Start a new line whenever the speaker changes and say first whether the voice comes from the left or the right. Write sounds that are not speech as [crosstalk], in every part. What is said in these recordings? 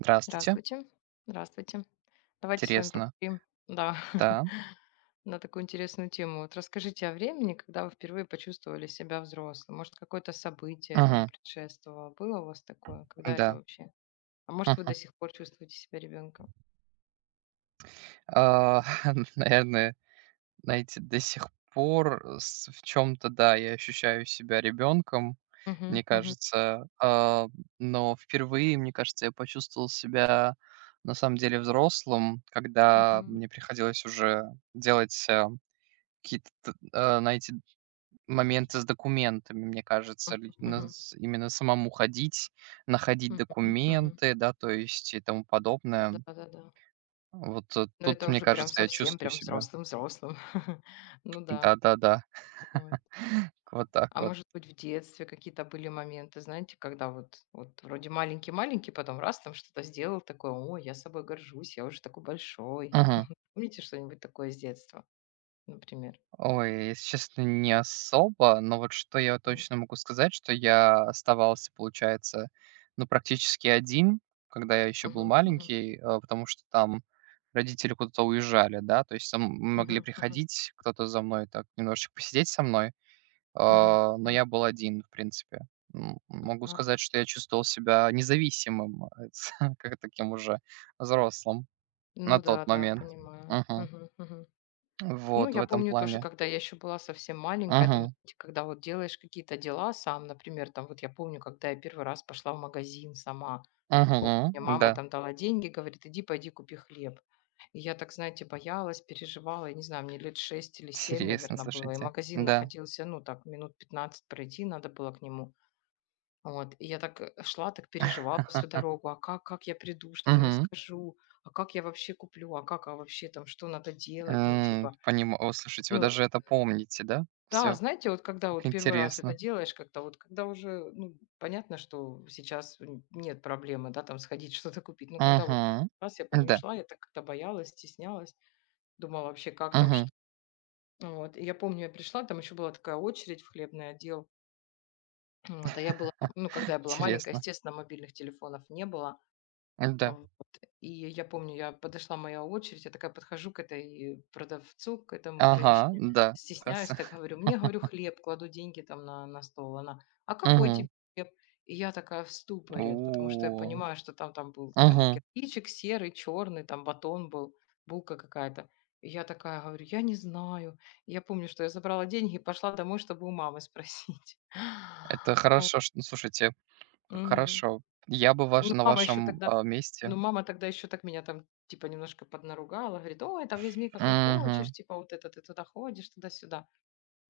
right: Здравствуйте.
left: Здравствуйте. Здравствуйте. Давайте с вами
right: Интересно.
left: поговорим, да,
right: Да.
left: [laughs] на такую интересную тему. Вот расскажите о времени, когда вы впервые почувствовали себя взрослым. Может, какое-то событие этому
right: Мгм.
left: предшествовало? Было у вас такое? Когда это
right: Да.
left: вообще? А может, вы
right: Мгм.
left: до сих пор чувствуете себя ребенком?
right: А, [laughs] наверное, знаете, до сих пор с в чем то да, я ощущаю себя ребенком,
left: Мгм,
right: мне
left: мгм,
right: кажется. А, но впервые, мне кажется, я почувствовал себя на самом деле взрослым, когда
left: мгм,
right: мне приходилось уже делать, какие-то знаете, моменты с документами, мне кажется, ль на
left: мгм,
right: с именно самому ходить, находить
left: мгм, мгм, мгм.
right: документы, да, то есть и тому подобное.
left: Да-да-да.
right: Вот,
left: Но
right: тут,
left: это
right: мне
left: уже прям
right: кажется, я
left: совсем,
right: чувствую
left: прям
right: себя.
left: взрослым-взрослым. [laughs] Ну да.
right: Да-да-да,
left: Вот.
right: [laughs] вот
left: А
right: так вот.
left: может быть, в детстве какие-то были моменты, знаете, когда вот вроде маленький-маленький, потом раз там что-то сделал такое, о, я собой горжусь, я уже такой большой. Помните что-нибудь такое с детства, например?
right: Ой, если честно, не особо, но вот что я
left: Мгм.
right: точно могу сказать, что я оставался, получается, ну, практически один, когда я еще был
left: Мгм. Мгм.
right: маленький, а, потому что там родители куда-то уезжали, да, то есть там могли
left: Мгм. Мгм.
right: приходить кто-то за мной, так, немножечко посидеть со мной,
left: Мгм.
right: а, но
left: М.
right: я был один, в принципе. Могу
left: Ага.
right: сказать, что я чувствовал себя независимым, [laughs] как таким уже взрослым на
left: Ну
right: тот
left: да, да,
right: момент.
left: понимаю.
right: Мгм.
left: Мгм. Мгм. Ну,
right: Вот, в
left: я
right: этом
left: помню тоже,
right: плане.
left: когда я еще была совсем маленькая, там,
right: Мгм.
left: знаете, когда вот делаешь какие-то дела сам, например, там вот я помню, когда я первый раз пошла в магазин сама. Помню,
right: Мгм.
left: мне мама
right: Да.
left: там дала деньги, говорит: "Иди, пойди купи хлеб". И я так, знаете, боялась, переживала. Я не знаю, мне лет 6 или семь,
right: Интересно,
left: наверное, было. И
right: слушайте.
left: магазин
right: Да.
left: находился, ну, так минут 15 пройти надо было к нему. Вот. И я так, шла, так переживала всю
right: [laughs]
left: дорогу: а как я приду, что я
right: Мгм.
left: скажу, а как я вообще куплю, а как, а вообще там, что надо делать? Ну, типа,
right: Слушайте, вы
left: ну,
right: даже это помните, да?
left: да,
right: Все.
left: знаете, вот когда
right: Как
left: вот первый раз это
right: интересно.
left: делаешь, как-то вот когда уже, ну, понятно, что сейчас н нет проблемы, да, там сходить [laughs] что-то купить. Но когда вот
right: Мгм.
left: раз, я помню,
right: Да.
left: шла, я так как-то боялась, стеснялась, думала вообще, как там,
right: Мгм.
left: что. Вот, и я помню, я пришла, там еще была такая очередь в хлебный отдел. Вот, а я была, ну, когда я была маленькая,
right: Интересно.
left: естественно, мобильных телефонов не было. А
right: Да.
left: вот. И я помню, я подошла моя очередь, я такая подхожу к этой продавцу, к этому, к
right: Ага,
left: женщине,
right: да.
left: стесняюсь,
right: Оказывается.
left: так говорю, мне, говорю, хлеб, кладу деньги там на, стол, она, а какой тебе
right: Мгм.
left: хлеб? И я такая в
right: [laughs]
left: ступоре, потому что я
right: О.
left: понимаю, что там был там,
right: Мгм.
left: кирпичик серый, черный, там батон был, булка какая-то. И я такая говорю, я не знаю. И я помню, что я забрала деньги и пошла домой, чтобы у мамы спросить.
right: Это
left: [laughs]
right: хорошо, что ну, слушайте, как
left: Мгм.
right: хорошо. Я бы ваш
left: Ну,
right: на
left: мама еще
right: вашем,
left: тогда Ну,
right: месте.
left: мама тогда еще так меня там, типа, немножко поднаругала. Говорит, ой, там возьми какой хочешь,
right: Мгм.
left: типа, вот это ты туда ходишь, туда-сюда.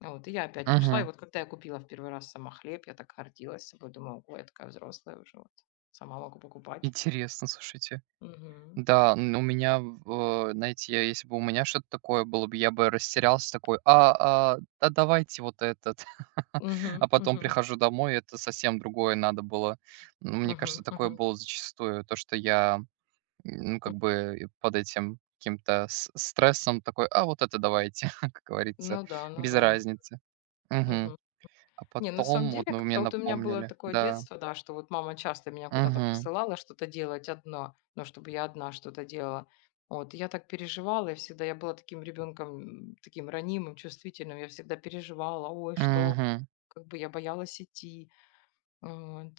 left: А вот, и я опять пошла. И
right: Мгм.
left: вот когда я купила в первый раз сама хлеб, я так гордилась собой. Думаю, ой, я такая взрослая уже, вот. Сама могу покупать.
right: Интересно, слушайте.
left: Мгм.
right: Да, н у меня знаете, если бы у меня что-то такое было бы, я бы растерялся такой: "А, а давайте вот этот". [laughs] А
left: Мгм,
right: потом
left: мгм,
right: прихожу домой, это совсем другое надо было. Ну, мне кажется,
left: мгм,
right: такое
left: мгм,
right: было зачастую, то, что я, ну,
left: м.
right: как бы и под этим каким-то с стрессом такой: "А вот это давайте", [laughs] как говорится,
left: Ну да, ну
right: без
left: да.
right: разницы. Мгм.
left: Мгм.
right: А
left: Не, на самом
right: потом
left: деле,
right: вот, ну, мне
left: как-то вот у меня было
right: напомнили.
left: такое
right: Да.
left: детство, да, что вот мама часто меня куда-то
right: Угу.
left: посылала что-то делать одно, но чтобы я одна что-то делала. Вот, и я так переживала, и всегда я была таким ребенком, таким ранимым, чувствительным, я всегда переживала, ой, что,
right: Угу.
left: как бы я боялась идти. Вот,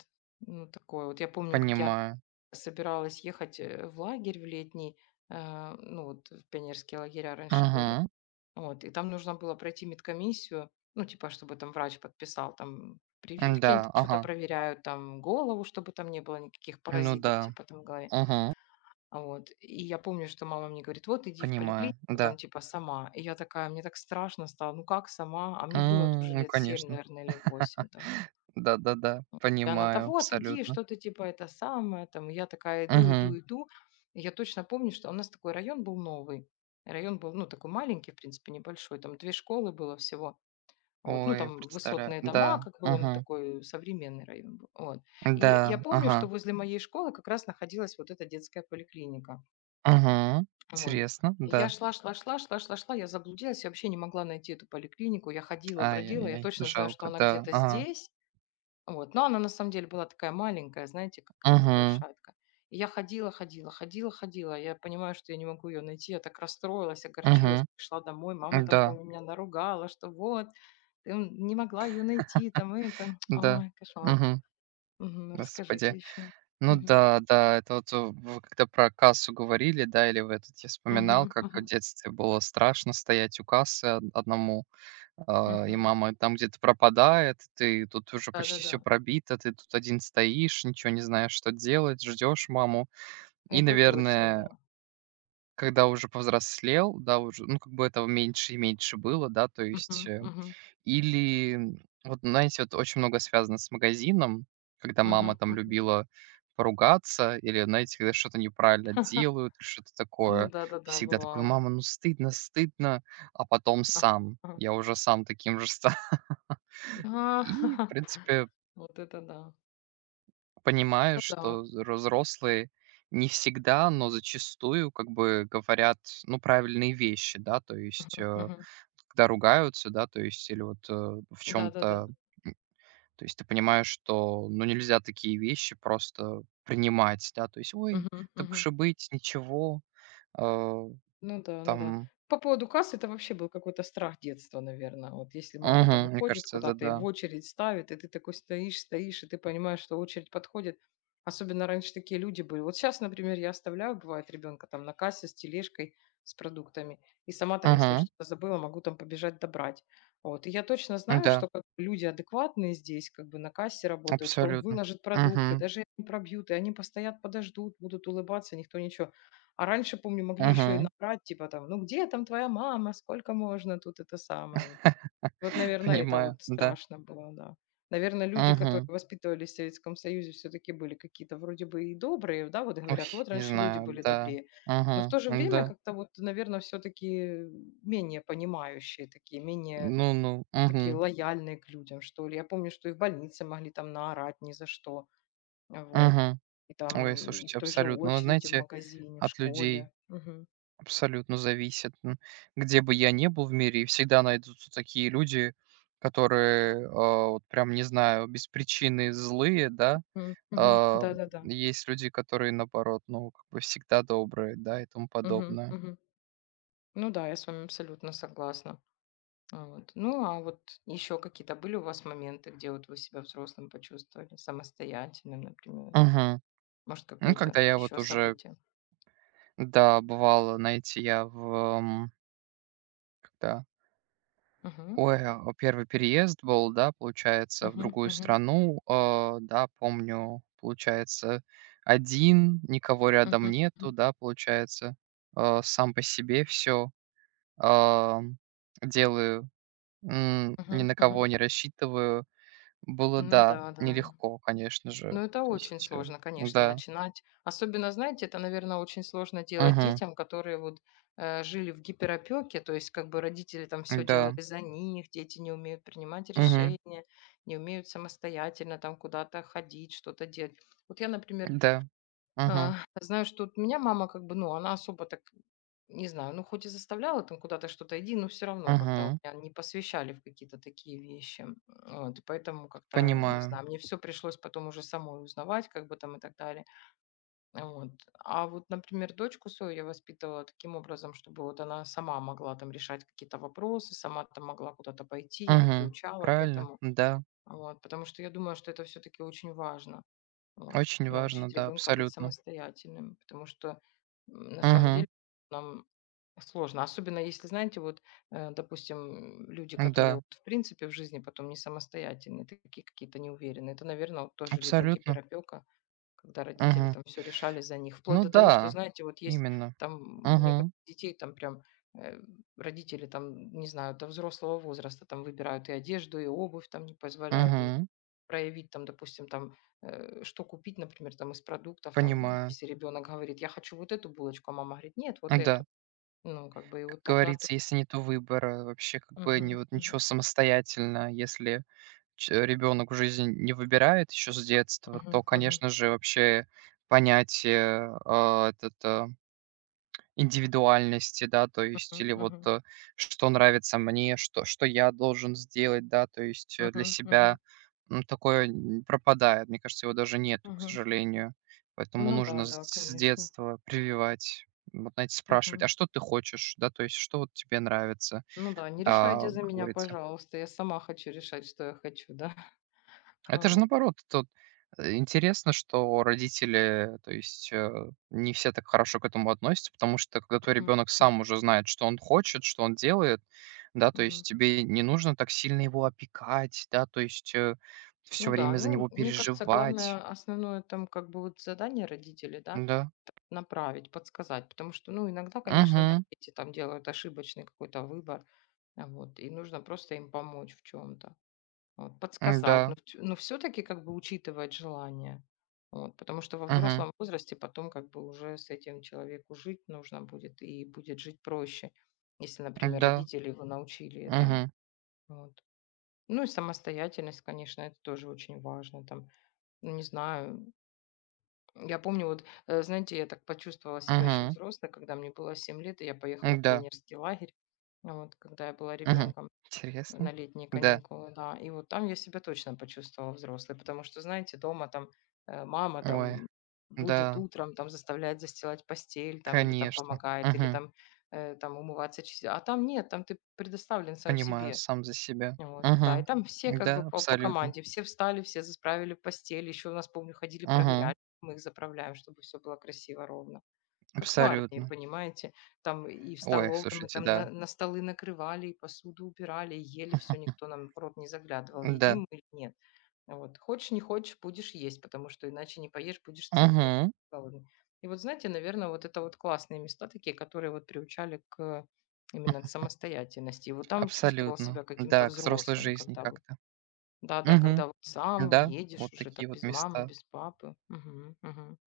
left: ну, такое вот. Я помню, как я
right: Понимаю.
left: собиралась ехать в лагерь в летний, ну, вот в пионерские лагеря раньше были,
right: Угу.
left: вот, и там нужно было пройти медкомиссию, ну, типа, чтобы там врач подписал там прививки,
right: Да,
left: они что-то
right: ага.
left: проверяют, там голову, чтобы там не было никаких
right: Ну
left: паразитов,
right: да.
left: типа, там в голове.
right: Мгм.
left: А вот. И я помню, что мама мне говорит, вот иди в поликлинику,
right: Понимаю,
left: там,
right: да.
left: типа, сама. И я такая, мне так страшно стало, ну как сама? А мне было тоже
right: Ну,
left: лет 7,
right: конечно.
left: наверное, или 8
right: [laughs]
left: тогда.
right: Да-да-да,
left: И она, да
right: понимаю
left: вот, иди,
right: абсолютно.
left: что ты, типа, это самое, там. И я такая иду,
right: Мгм.
left: иду, иду. И я точно помню, что у нас такой район был новый. Район был, ну, такой маленький, в принципе, небольшой. Там две школы было всего. Вот, ну,
right: Ой,
left: там
right: представляю.
left: высотные дома,
right: Да.
left: как бы он
right: Мгм.
left: такой современный район был. Вот. И я
right: Да.
left: помню, что
right: Ага.
left: возле моей школы как раз находилась вот эта детская поликлиника.
right: Угу.
left: Вот.
right: Интересно,
left: И я
right: да.
left: шла, шла, шла, шла, шла, шла, я заблудилась, я вообще не могла найти эту поликлинику. Я ходила, бродила, я
right: Ай-яй-яй,
left: точно знаю, что
right: жалко,
left: она
right: да.
left: где-то
right: Ага.
left: здесь, вот. Но она на самом деле была такая маленькая, знаете, как
right: Угу.
left: небольшая такая. И я ходила, ходила, ходила, ходила. Я понимаю, что я не могу ее найти. Я так расстроилась,
right: Угу.
left: огорчилась, пришла домой. Мама там,
right: Да,
left: помню, меня наругала, что вот, ты не могла ее найти, там это. [tsk]
right: да.
left: Ой, кошмар.
right: Угу.
left: Мгм, расскажите
right: Господи.
left: еще.
right: Ну да, да, это вот, вы когда про кассу говорили, да, или в этот я вспоминал, как в детстве было страшно стоять у кассы од одному. А, и мама там где-то пропадает, ты тут уже почти
left: Да-да-да,
right: все пробито, ты тут один стоишь, ничего не знаешь, что делать, ждешь маму. И,
left: это точно,
right: наверное,
left: да.
right: когда уже повзрослел, да, уже, ну, как бы этого меньше и меньше было, да, то есть,
left: Мгм, мгм,
right: или, вот, знаете, вот очень много связано с магазином, когда мама
left: мгм,
right: там
left: мгм.
right: любила поругаться или, знаете, когда что-то неправильно делают, или что-то
left: Ну
right: такое.
left: да-да-да,
right: Всегда такой:
left: бывало.
right: "Мама, ну стыдно, стыдно". А потом сам.
left: Ага.
right: Я уже сам таким же [laughs] стал. И, в принципе,
left: [laughs] Вот это да. Ну
right: понимаешь,
left: да.
right: что ро взрослые не всегда, но зачастую как бы говорят, ну, правильные вещи, да, то есть,
left: Мгм, мгм.
right: когда ругаются, да, то есть или вот, в чем
left: Да-да-да.
right: то то есть ты понимаешь, что, ну, нельзя такие вещи просто принимать, да, то есть: "Ой,
left: Мгм,
right: так
left: мгм.
right: уж и быть, ничего". Э,
left: Ну да, ну да.
right: там.
left: По поводу касс это вообще был какой-то страх детства, наверное. Вот если мама там
right: Мгм. Мне
left: уходит
right: кажется, это
left: куда-то и в
right: да.
left: очередь ставит, и ты такой стоишь, стоишь, и ты понимаешь, что очередь подходит. Особенно раньше такие люди были. Вот сейчас, например, я оставляю, бывает, ребенка там на кассе с тележкой, с продуктами. И сама там, если я
right: Мгм.
left: что-то забыла, могу там побежать добрать. Вот. И я точно знаю,
right: Да,
left: что как бы люди адекватные здесь, как бы на кассе работают, что он
right: абсолютно.
left: выложит продукты,
right: Мгм.
left: даже не пробьют, и они постоят, подождут, будут улыбаться, никто ничего. А раньше, помню, могли еще и
right: Мгм.
left: набрать, типа там: "Ну где там твоя мама? Сколько можно тут?" Это самое вот. Вот,
right: [laughs]
left: наверное, это
right: Понимаю,
left: вот
right: да.
left: страшно было, да. Наверное, люди, которые
right: Мгм.
left: воспитывались в Советском Союзе, все-таки были какие-то вроде бы и добрые, да, вот говорят:
right: Ой,
left: "Вот
right: не
left: раньше люди
right: знаю,
left: были
right: да.
left: добрее". Но в то же
right: Мгм.
left: время
right: Да.
left: как-то вот, наверное, все-таки менее понимающие такие, менее
right: Ну-ну.
left: такие
right: Мгм.
left: лояльные к людям, что ли. Я помню, что и в больнице могли там наорать ни за что. Вот.
right: Мгм.
left: И
right: Ой,
left: там, и в
right: слушайте,
left: той же
right: абсолютно. Вот
left: очереди в
right: знаете,
left: магазине, в
right: от людей
left: школе. Мгм.
right: абсолютно зависит. Где бы я ни был в мире, и всегда найдутся такие люди, которые, вот прям, не знаю, без причины злые, да.
left: Мгм, мгм.
right: А,
left: Да-да-да.
right: есть люди, которые, наоборот, ну, как бы всегда добрые, да, и тому
left: Мгм,
right: подобное.
left: мгм. Ну да, я с вами абсолютно согласна. Вот. Ну, а вот еще какие-то были у вас моменты, где вот вы себя взрослым почувствовали, самостоятельным, например?
right: Мгм.
left: Может,
right: Ну, когда
left: какое-то
right: я вот
left: еще
right: уже,
left: событие?
right: да, бывало, знаете, я в, м, когда
left: Мгм,
right: ой, первый переезд был, да, получается, в
left: мгм,
right: другую
left: мгм,
right: страну. Да, помню, получается, один, никого
left: мгм,
right: рядом
left: мгм,
right: нету, да, получается, сам по себе все делаю, ни
left: мгм,
right: на
left: мгм.
right: кого не рассчитываю. Было,
left: Ну
right: да,
left: да, да.
right: нелегко, конечно же.
left: Ну, это
right: То
left: очень
right: есть.
left: сложно, конечно,
right: Да,
left: начинать. Особенно, знаете, это, наверное, очень сложно делать
right: мгм,
left: детям, которые вот жили в гиперопеке, то есть как бы родители там все делали
right: да,
left: за них, дети не умеют принимать
right: мгм,
left: решения, не умеют самостоятельно там куда-то ходить, что-то делать. Вот я, например,
right: да, мгм,
left: а, знаю, что вот меня мама как бы, ну, она особо так, не знаю, ну, хоть и заставляла там куда-то что-то иди, но все равно как-то вот
right: мгм,
left: меня не посвящали в какие-то такие вещи. Вот, и поэтому как-то, не
right: понимаю,
left: знаю, мне все пришлось потом уже самой узнавать, как бы там и так далее. А вот. А вот, например, дочку свою я воспитывала таким образом, чтобы вот она сама могла там решать какие-то вопросы, сама там могла куда-то пойти, я ее
right: мгм.
left: приучала к
right: Правильно,
left: этому.
right: да,
left: Вот, потому что я думаю, что это все-таки очень важно. Вот.
right: очень важно,
left: Научить
right: да,
left: ребенка быть
right: абсолютно.
left: самостоятельным, потому что на самом
right: Мгм.
left: деле нам сложно. Особенно если, знаете, вот, допустим, люди, которые
right: Да,
left: вот в принципе в жизни потом не самостоятельные, такие какие-то неуверенные. Это, наверное, тоже либо
right: абсолютно.
left: гиперопека, когда родители
right: Мгм.
left: там все решали за них. Вплоть
right: Ну
left: до того, что,
right: да,
left: знаете, вот есть
right: именно.
left: там у некоторых
right: Мгм.
left: детей там прям э, родители там, не знаю, до взрослого возраста там выбирают и одежду, и обувь там не позволяют им
right: Мгм.
left: проявить там, допустим, там, что купить, например, там из продуктов, там,
right: Понимаю.
left: если ребенок говорит, я хочу вот эту булочку, а мама говорит, нет, вот эту.
right: Да.
left: Ну, как бы, и
right: Как
left: вот тогда то...
right: говорится, если нету выбора, вообще как бы
left: Мгм,
right: не вот ничего
left: мгм,
right: самостоятельно, если ребенок в жизни не выбирает еще с детства,
left: мгм,
right: то,
left: мгм,
right: конечно же, вообще понятие, а, этот, а индивидуальности, да, то есть
left: мгм,
right: или вот,
left: мгм,
right: что нравится мне, что я должен сделать, да, то есть, для
left: мгм, мгм,
right: себя. Такое н пропадает. Мне кажется, его даже нету, к
left: мгм.
right: сожалению. Поэтому
left: Ну да,
right: нужно с
left: да,
right: с
left: конечно.
right: детства прививать. Вот, знаете, спрашивать:
left: Мгм.
right: "А что ты хочешь?" Да, то есть, что вот тебе нравится?
left: Ну да, не решайте
right: А,
left: за
right: как
left: меня,
right: говорится.
left: пожалуйста, я сама хочу решать, что я хочу, да. [laughs]
right: Это же
left: Вот.
right: наоборот, тут, интересно, что родители, то есть, не все так хорошо к этому относятся, потому что когда твой
left: Мгм,
right: ребенок
left: м,
right: сам уже знает, что он хочет, что он делает, да, то
left: мгм.
right: есть тебе не нужно так сильно его опекать, да, то есть, все
left: Ну да,
right: время за
left: ну,
right: него
left: мне кажется, главное,
right: переживать.
left: основное там как бы вот задание родителей, да,
right: Да.
left: направить, подсказать, потому что, ну, иногда, конечно, да,
right: Мгм.
left: дети там делают ошибочный какой-то выбор, а вот, и нужно просто им помочь в чем-то, вот,
right: М-да.
left: подсказать, но все-таки как бы учитывать желание, вот, потому что во
right: Мгм.
left: взрослом возрасте потом как бы уже с этим человеку жить нужно будет и будет жить проще, если, например,
right: Да.
left: родители его научили этому,
right: Мгм.
left: вот. Ну и самостоятельность, конечно, это тоже очень важно, там, ну, не знаю. Я помню, вот, знаете, я так почувствовала себя еще
right: Мгм.
left: взрослой, когда мне было 7 лет, и я поехала в
right: Да.
left: пионерский лагерь, вот, когда я была
right: Мгм.
left: ребенком
right: Интересно.
left: на летние
right: Да.
left: каникулы, да. И вот там я себя точно почувствовала взрослой, потому что, знаете, дома там мама
right: Ой,
left: там
right: да,
left: будет утром, там заставляет застилать постель, там, или там
right: конечно.
left: помогает, или
right: Угу.
left: там, там умываться, чистить. А там нет, там ты предоставлен сам
right: Понимаю
left: себе.
right: сам за себя.
left: Вот, да, и
right: Мгм.
left: там все как бы
right: Да,
left: по,
right: абсолютно.
left: команде, все встали, все засправили постель. Еще у нас, помню, ходили
right: Мгм.
left: проверять, мы их заправляем, чтобы все было красиво, ровно. Как в армии,
right: Абсолютно.
left: понимаете? Там и в
right: Ой,
left: столовой мы
right: слушайте,
left: там
right: да.
left: на столы накрывали, и посуду убирали, и ели все,
right: [laughs]
left: никто нам в рот не заглядывал,
right: Да.
left: едим мы или нет. Вот. Хочешь, не хочешь, будешь есть, потому что иначе не поешь, будешь целый день
right: Мгм.
left: голодный. И вот, знаете, наверное, вот это вот классные места такие, которые вот приучали к именно к самостоятельности. И вот там чувствовал
right: Абсолютно.
left: себя каким-то
right: Да, к взрослой
left: взрослым,
right: жизни
left: когда вот,
right: как-то.
left: да-да,
right: Мгм.
left: когда вот сам
right: Да,
left: едешь
right: вот
left: уже там
right: такие вот
left: без мамы,
right: места.
left: без папы. Мгм, мгм.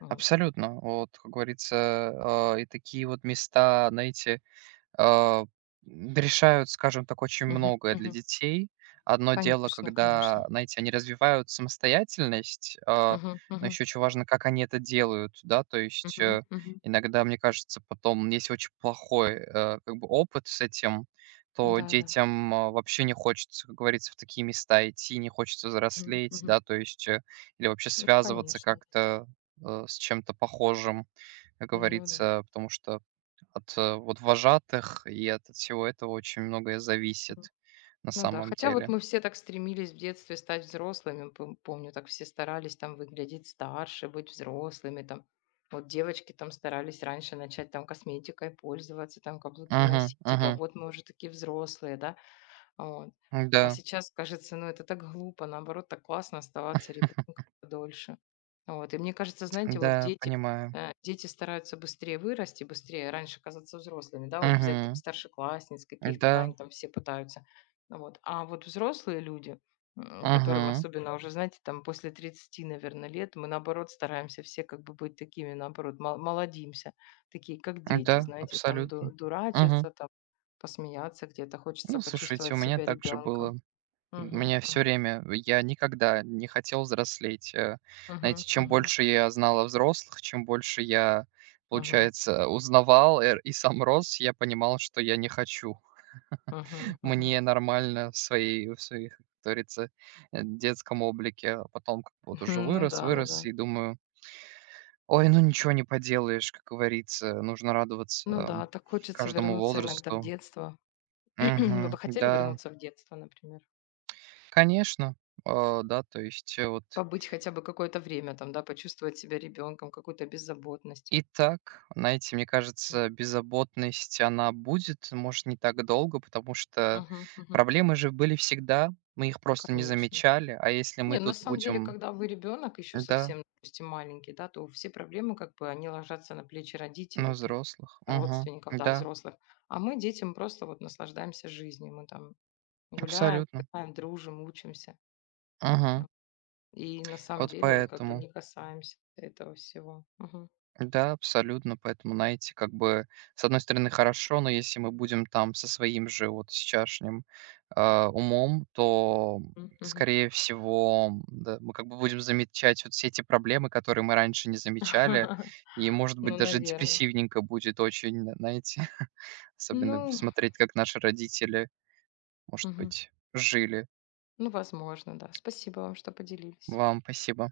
left: Вот.
right: Абсолютно. Вот, как говорится, и такие вот места, знаете, а, решают, скажем так, очень
left: Мгм,
right: многое для
left: мгм.
right: детей. Одно дело,
left: Конечно,
right: когда,
left: конечно.
right: знаете, они развивают самостоятельность,
left: Мгм,
right: но
left: мгм,
right: еще очень важно, как они это делают, да, то есть,
left: мгм, мгм.
right: иногда, мне кажется, потом, если очень плохой как бы опыт с этим, то
left: Да-да.
right: детям вообще не хочется, как говорится, в такие места идти, не хочется
left: Мгм,
right: взрослеть,
left: мгм.
right: да, то есть, или вообще
left: Ну,
right: связываться
left: конечно.
right: как-то с чем-то похожим, как
left: Ну да.
right: говорится, потому что от, вот вожатых и от всего этого очень многое
left: Мгм.
right: зависит на
left: Ну да.
right: самом
left: Хотя вот
right: деле.
left: мы все так стремились в детстве стать взрослыми. Помню, так все старались там выглядеть старше, быть взрослыми там. Вот девочки там старались раньше начать там косметикой пользоваться, там каблуки
right: Мгм,
left: носить. Типа
right: мгм.
left: вот мы уже такие взрослые, да? А вот. А
right: Да.
left: сейчас кажется, ну, это так глупо, наоборот, так классно оставаться ребенком
right: [laughs]
left: подольше. Вот. И мне кажется, знаете, вот
right: Да,
left: дети,
right: понимаю.
left: э, дети стараются быстрее вырасти, быстрее раньше казаться взрослыми, да, вот взять там
right: Мгм.
left: старшеклассниц каких-то, да,
right: Да.
left: они там все пытаются. Ну вот. А вот взрослые люди, которым
right: Мгм.
left: особенно уже, знаете, там после тридцати, наверное, лет, мы наоборот стараемся все как бы быть такими, наоборот, молодимся, такие как дети,
right: Да,
left: знаете, там ду-
right: абсолютно. Мгм.
left: дурачатся, Посмеяться где-то, хочется
right: Ну, слушайте,
left: почувствовать
right: у меня
left: себя
right: также было.
left: ребенком.
right: У
left: Мгм,
right: меня все
left: мгм,
right: время я никогда не хотел взрослеть.
left: мгм,
right: Знаете, чем
left: мгм,
right: больше я знал о взрослых, чем больше я,
left: мгм,
right: получается, узнавал, и сам рос, я понимал, что я не хочу.
left: мгм, мгм.
right: Мне нормально в своих, как говорится, детском облике. А потом как бы вот
left: [laughs]
right: уже
left: Ну
right: вырос,
left: да, ну
right: вырос
left: да.
right: и думаю: "Ой, ну ничего не поделаешь", как говорится. Нужно радоваться,
left: Ну да, так хочется
right: каждому
left: вернуться иногда в
right: возрасту.
left: детство. [clears throat] Вы бы
right: Мгм.
left: хотели
right: Да,
left: вернуться в детство, например?
right: конечно. Да, то есть, вот
left: Побыть хотя бы какое-то время там, да, почувствовать себя ребенком, какую-то беззаботность.
right: и так, знаете, мне
left: М,
right: кажется, беззаботность, она будет, может, не так долго, потому что
left: мгм, мгм.
right: проблемы же были всегда, мы их просто не
left: Конечно.
right: замечали. А если
left: Не,
right: мы
left: ну на
right: тут
left: самом деле,
right: будем
left: когда вы ребенок еще
right: да.
left: совсем, допустим, маленький, да, то все проблемы, как бы, они ложатся на плечи
right: Ну,
left: родителей, там,
right: взрослых. Мгм.
left: родственников, да,
right: Да,
left: взрослых. А мы, детям просто вот наслаждаемся жизнью. Мы там гуляем,
right: абсолютно.
left: играем, дружим, учимся.
right: Мгм.
left: А, и на самом
right: Вот
left: деле вот как бы
right: поэтому.
left: не касаемся этого всего. Мгм.
right: Да, абсолютно. Поэтому, знаете, как бы, с одной стороны, хорошо, но если мы будем там со своим же вот сейчасшним, умом, то,
left: М, мгм.
right: скорее всего, да, мы как бы будем замечать вот все эти проблемы, которые мы раньше не замечали.
left: [laughs]
right: И, может быть,
left: Ну,
right: даже
left: наверное.
right: депрессивненько будет очень, н знаете, [laughs] особенно
left: Ну,
right: смотреть, как наши родители, может
left: мгм.
right: быть, жили.
left: Ну, возможно, да. Спасибо вам, что поделились.
right: Вам спасибо.